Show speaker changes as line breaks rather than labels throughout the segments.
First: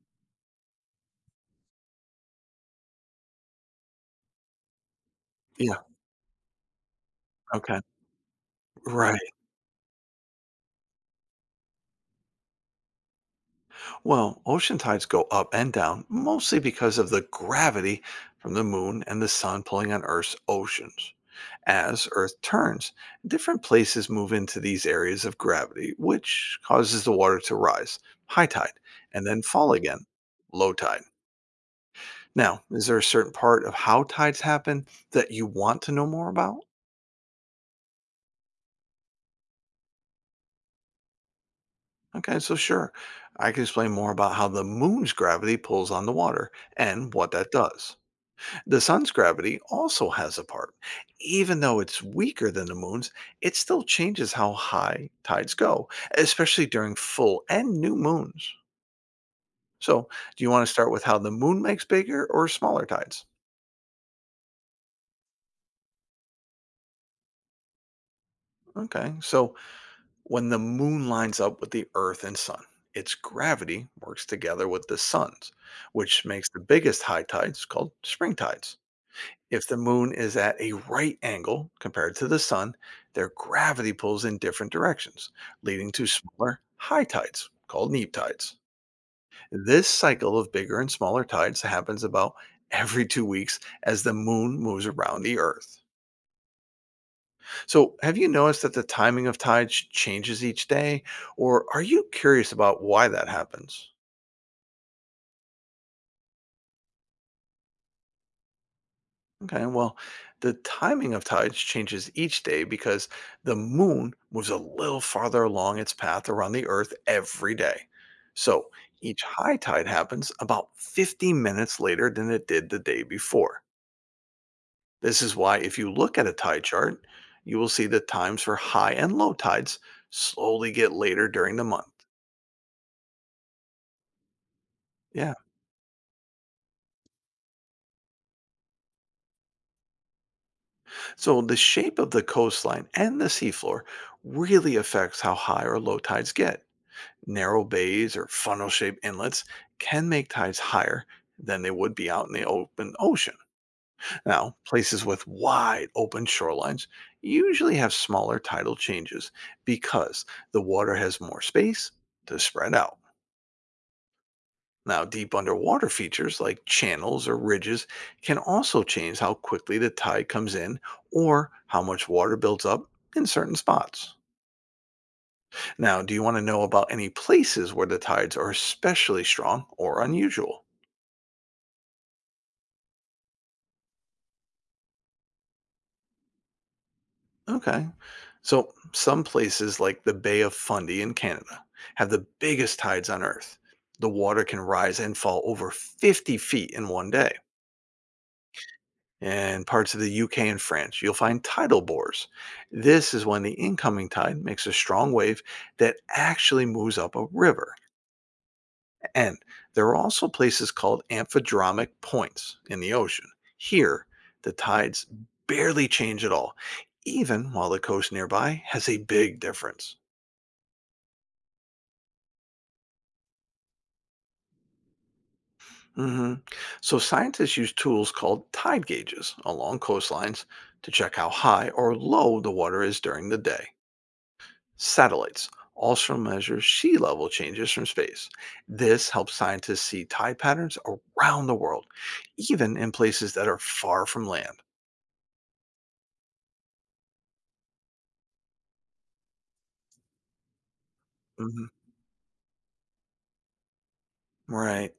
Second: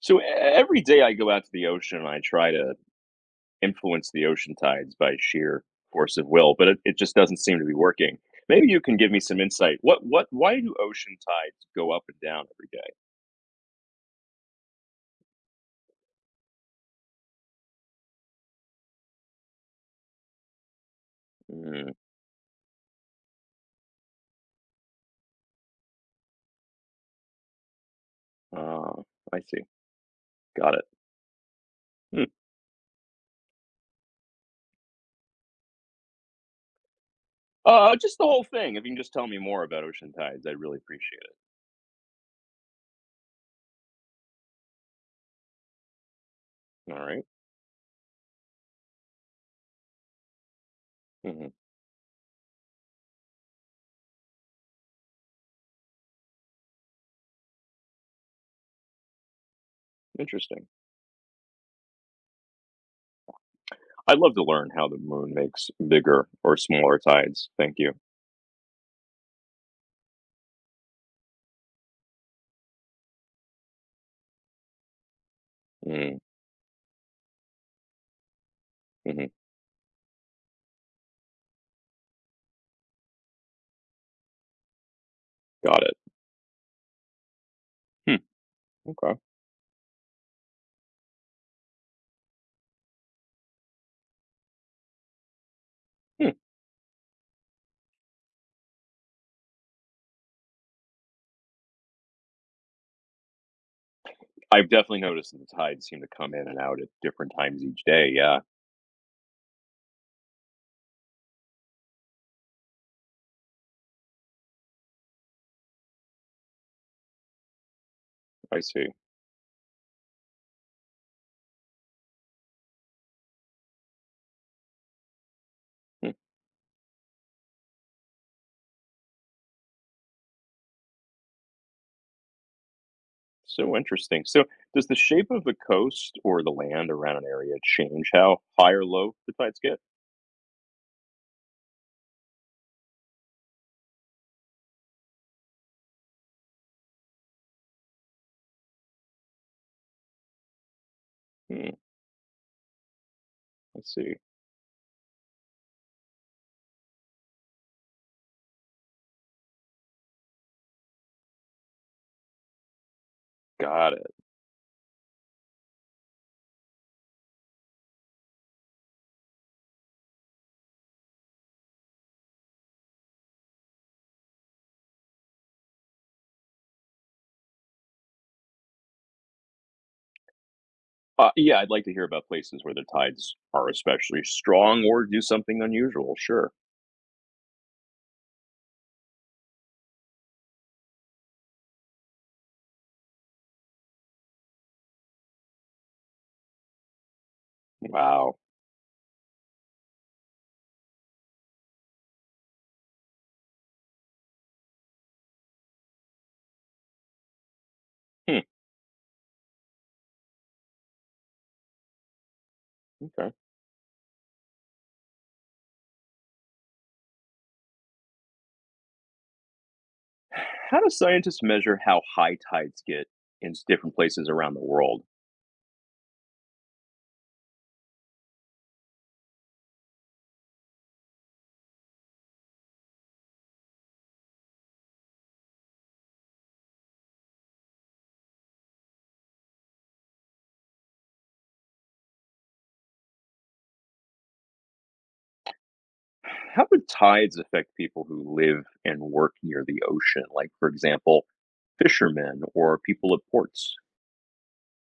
So every day I go out to the ocean and I try to influence the ocean tides by sheer
Yeah,
force of will, but it just doesn't seem to be
okay,
working. Maybe you can give
right.
me some insight. What, why do ocean tides go up and down
Well, ocean tides go up and down mostly because of the gravity from the moon and the sun pulling on Earth's oceans.
every day?
As Earth turns, different places move into these areas of gravity, which causes the water to rise, high tide,
Uh,
and
I
then
see.
fall again, low
Got it.
tide.
Hmm.
Now, is there a certain part of how tides happen that you want to know more about?
Just the whole thing. If you can just tell me more about ocean tides, I'd really appreciate
Okay, so sure, I can explain more about how the moon's gravity pulls on the water
it. All
and
right.
what that does. The sun's gravity also has a part.
Mm-hmm.
Even though it's weaker than the moon's, it still changes how high tides go, especially during full and new moons. So, do you want
Interesting.
to start with how the moon makes bigger or smaller tides?
I'd love to learn how the moon makes bigger or smaller tides. Thank you.
Okay, so when the moon lines up with the earth and sun, its gravity works together with the sun's,
Mm,
which makes the biggest high tides called spring tides.
mm-hmm.
If the moon is at a right angle compared to the sun, their gravity pulls in different directions,
Got it.
leading to smaller high tides called neap
Hmm.
tides.
Okay.
This cycle of bigger and smaller tides happens about every 2 weeks as the moon moves around the earth.
Hmm.
So, have you noticed that the timing of tides changes each day, or are you curious about why that happens?
I've definitely noticed that the tides seem to come in and out at different times each day. Yeah,
Okay, well, the timing of tides changes each day because the moon moves a little farther along its path around the Earth every day.
I
So
see.
each high tide happens about 50 minutes later than it did the day before. This is why, if you
Hmm.
look at a tide chart, you will see the times for high and low tides slowly get later during the month.
So interesting. So, does the shape
Yeah,
of the coast or the land around an area change how high or low the tides get?
so the shape of the coastline and the seafloor really affects how high or low tides get. Narrow bays or funnel shaped inlets can make tides higher than they
Hmm,
would be out in the open ocean.
I see.
Now, places with wide open shorelines usually have smaller tidal changes because the water has more space to spread out.
Got it.
Now, deep underwater features like channels or ridges can also change how quickly the tide comes in or how much water builds up in certain spots. Now, do you want to know about any places where the tides are especially strong or unusual?
Yeah, I'd like to hear about places where the tides are especially strong or do something unusual. Sure.
Okay. So some places like the Bay of Fundy in Canada have the biggest tides on Earth. The water can rise and fall over 50 feet in one day.
Wow.
In parts of the UK and France, you'll find tidal bores. This is when the incoming tide makes a strong wave that actually moves up a river.
Hmm,
And there are also places called amphidromic points in the ocean.
okay.
Here, the tides barely change at all, even while the coast nearby has a big difference.
How do scientists measure how high tides get in different places around the world?
hmm So scientists use tools called tide gauges along coastlines to check how high or low the water is during the day. Satellites also measure sea level changes from space. This helps scientists see tide patterns around the world, even in places that are far from land.
How do tides affect people who live and work near the ocean? Like, for example,
Mhm.
fishermen or people at ports?
Right.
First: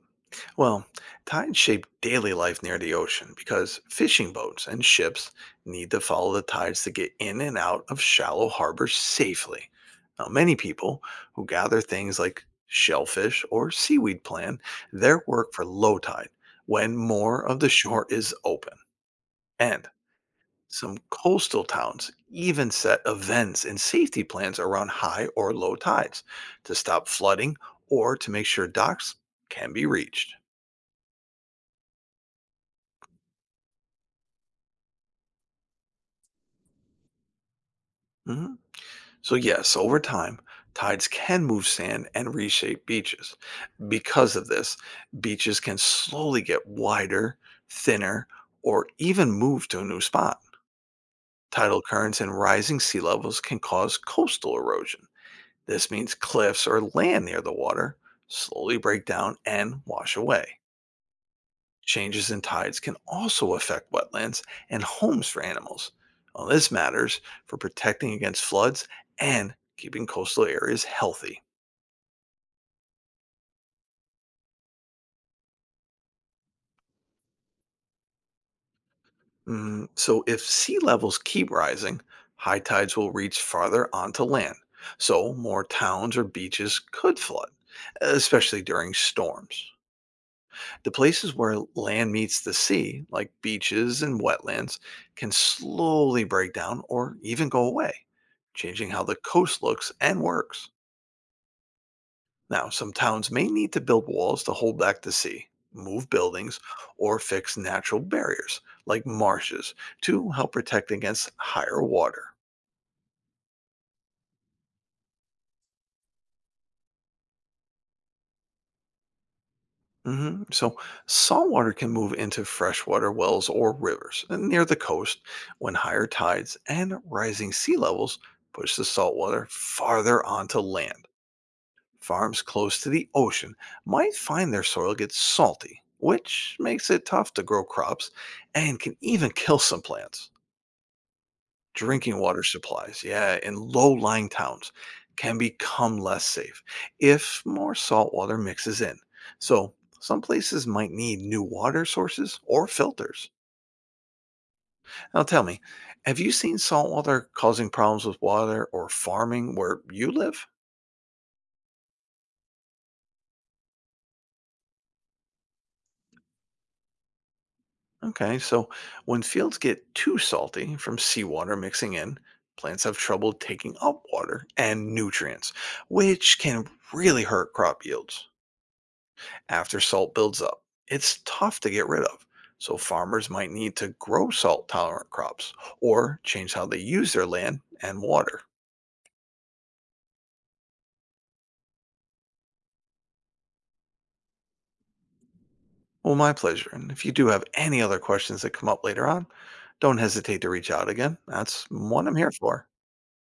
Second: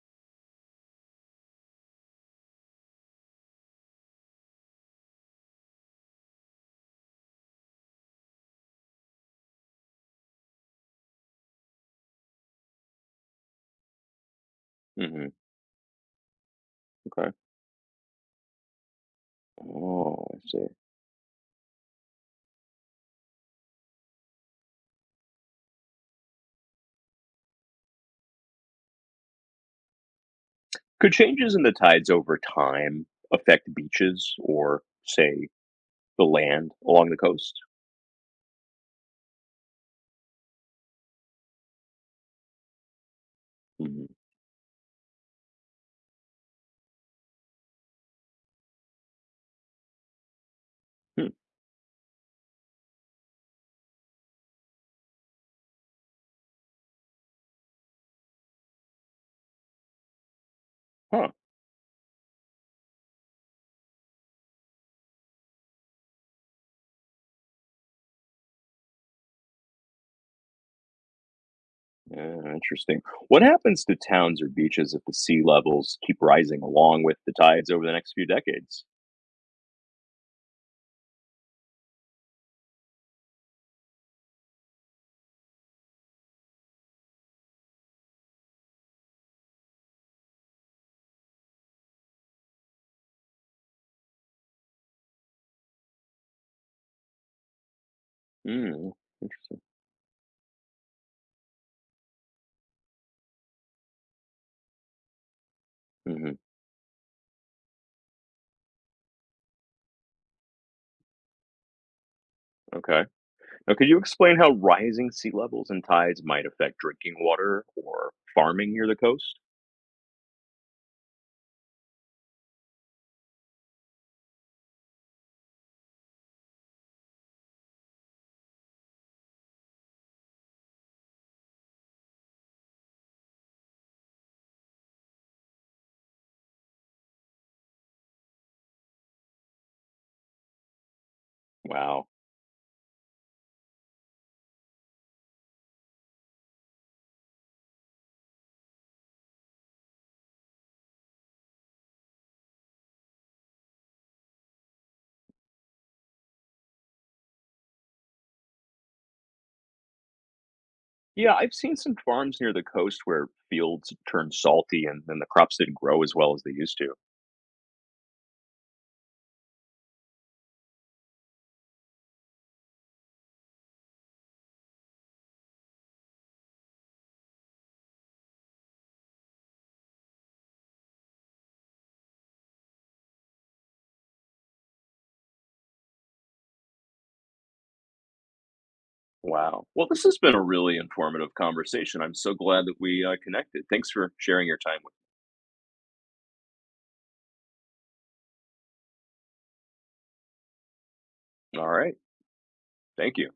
Well, tides shape daily life near the ocean because fishing boats and ships need to follow the tides to get in and out of shallow harbors safely. Now, many people who gather things like shellfish or seaweed plan their
Hmm.
work for low tide when
Okay.
more of the shore is open. And
Oh, I see.
some coastal towns even set events and safety plans around high or low tides to stop flooding or to make sure docks can be reached.
Could changes in the tides over time affect beaches or, say, the land along the coast?
Mhm. So, yes, over time, tides can move sand and reshape beaches.
Hmm.
Because of this, beaches can slowly get wider, thinner, or even move to a new spot.
Hmm.
Tidal currents and rising sea levels can cause coastal erosion. This means cliffs or land near the water slowly break down and wash away.
Huh.
Changes in tides can also affect wetlands and homes for animals. Now, this matters for protecting against floods and keeping coastal areas healthy.
Yeah, interesting. What happens to towns or beaches if the sea levels keep rising along with the tides over the next few decades?
Mm, so, if sea levels keep rising, high tides will reach farther onto land. So, more towns or beaches could flood, especially during storms. The places where land meets the sea, like beaches and wetlands, can slowly break down or even go away, changing
Mm,
how the
interesting.
coast looks and works. Now, some towns may need to build walls to hold back the sea, move
Hmm.
buildings, or fix natural barriers like marshes to help protect against higher water.
Okay. Now, could you explain how rising sea levels and tides might affect drinking water or farming near the coast?
So, saltwater can move into freshwater wells or rivers near the coast when higher tides and rising sea levels push the saltwater farther onto land. Farms close to the ocean might find their soil gets salty, which makes it tough to grow crops and can even kill some plants
Wow.
drinking water supplies, yeah, in low-lying towns can become less safe if more salt water mixes in. So, some places might need new water sources or filters. Now, tell me, have you seen salt water causing problems with water or farming where you live?
Yeah, I've seen some farms near the coast where fields turn salty and then the crops didn't grow as well as they used to.
Okay, so when fields get too salty from seawater mixing in, plants have trouble taking up water and nutrients, which can really hurt crop yields. After salt builds up, it's tough to get rid of, so farmers might need to grow salt tolerant crops or change how they use their land and water.
Wow. Well, this has been a really informative conversation. I'm so glad that we connected. Thanks for sharing your time with
Well, my pleasure. And if you do have any other questions that come up later on, don't hesitate to reach out again.
me.
That's
All right.
what I'm here for.
Thank you.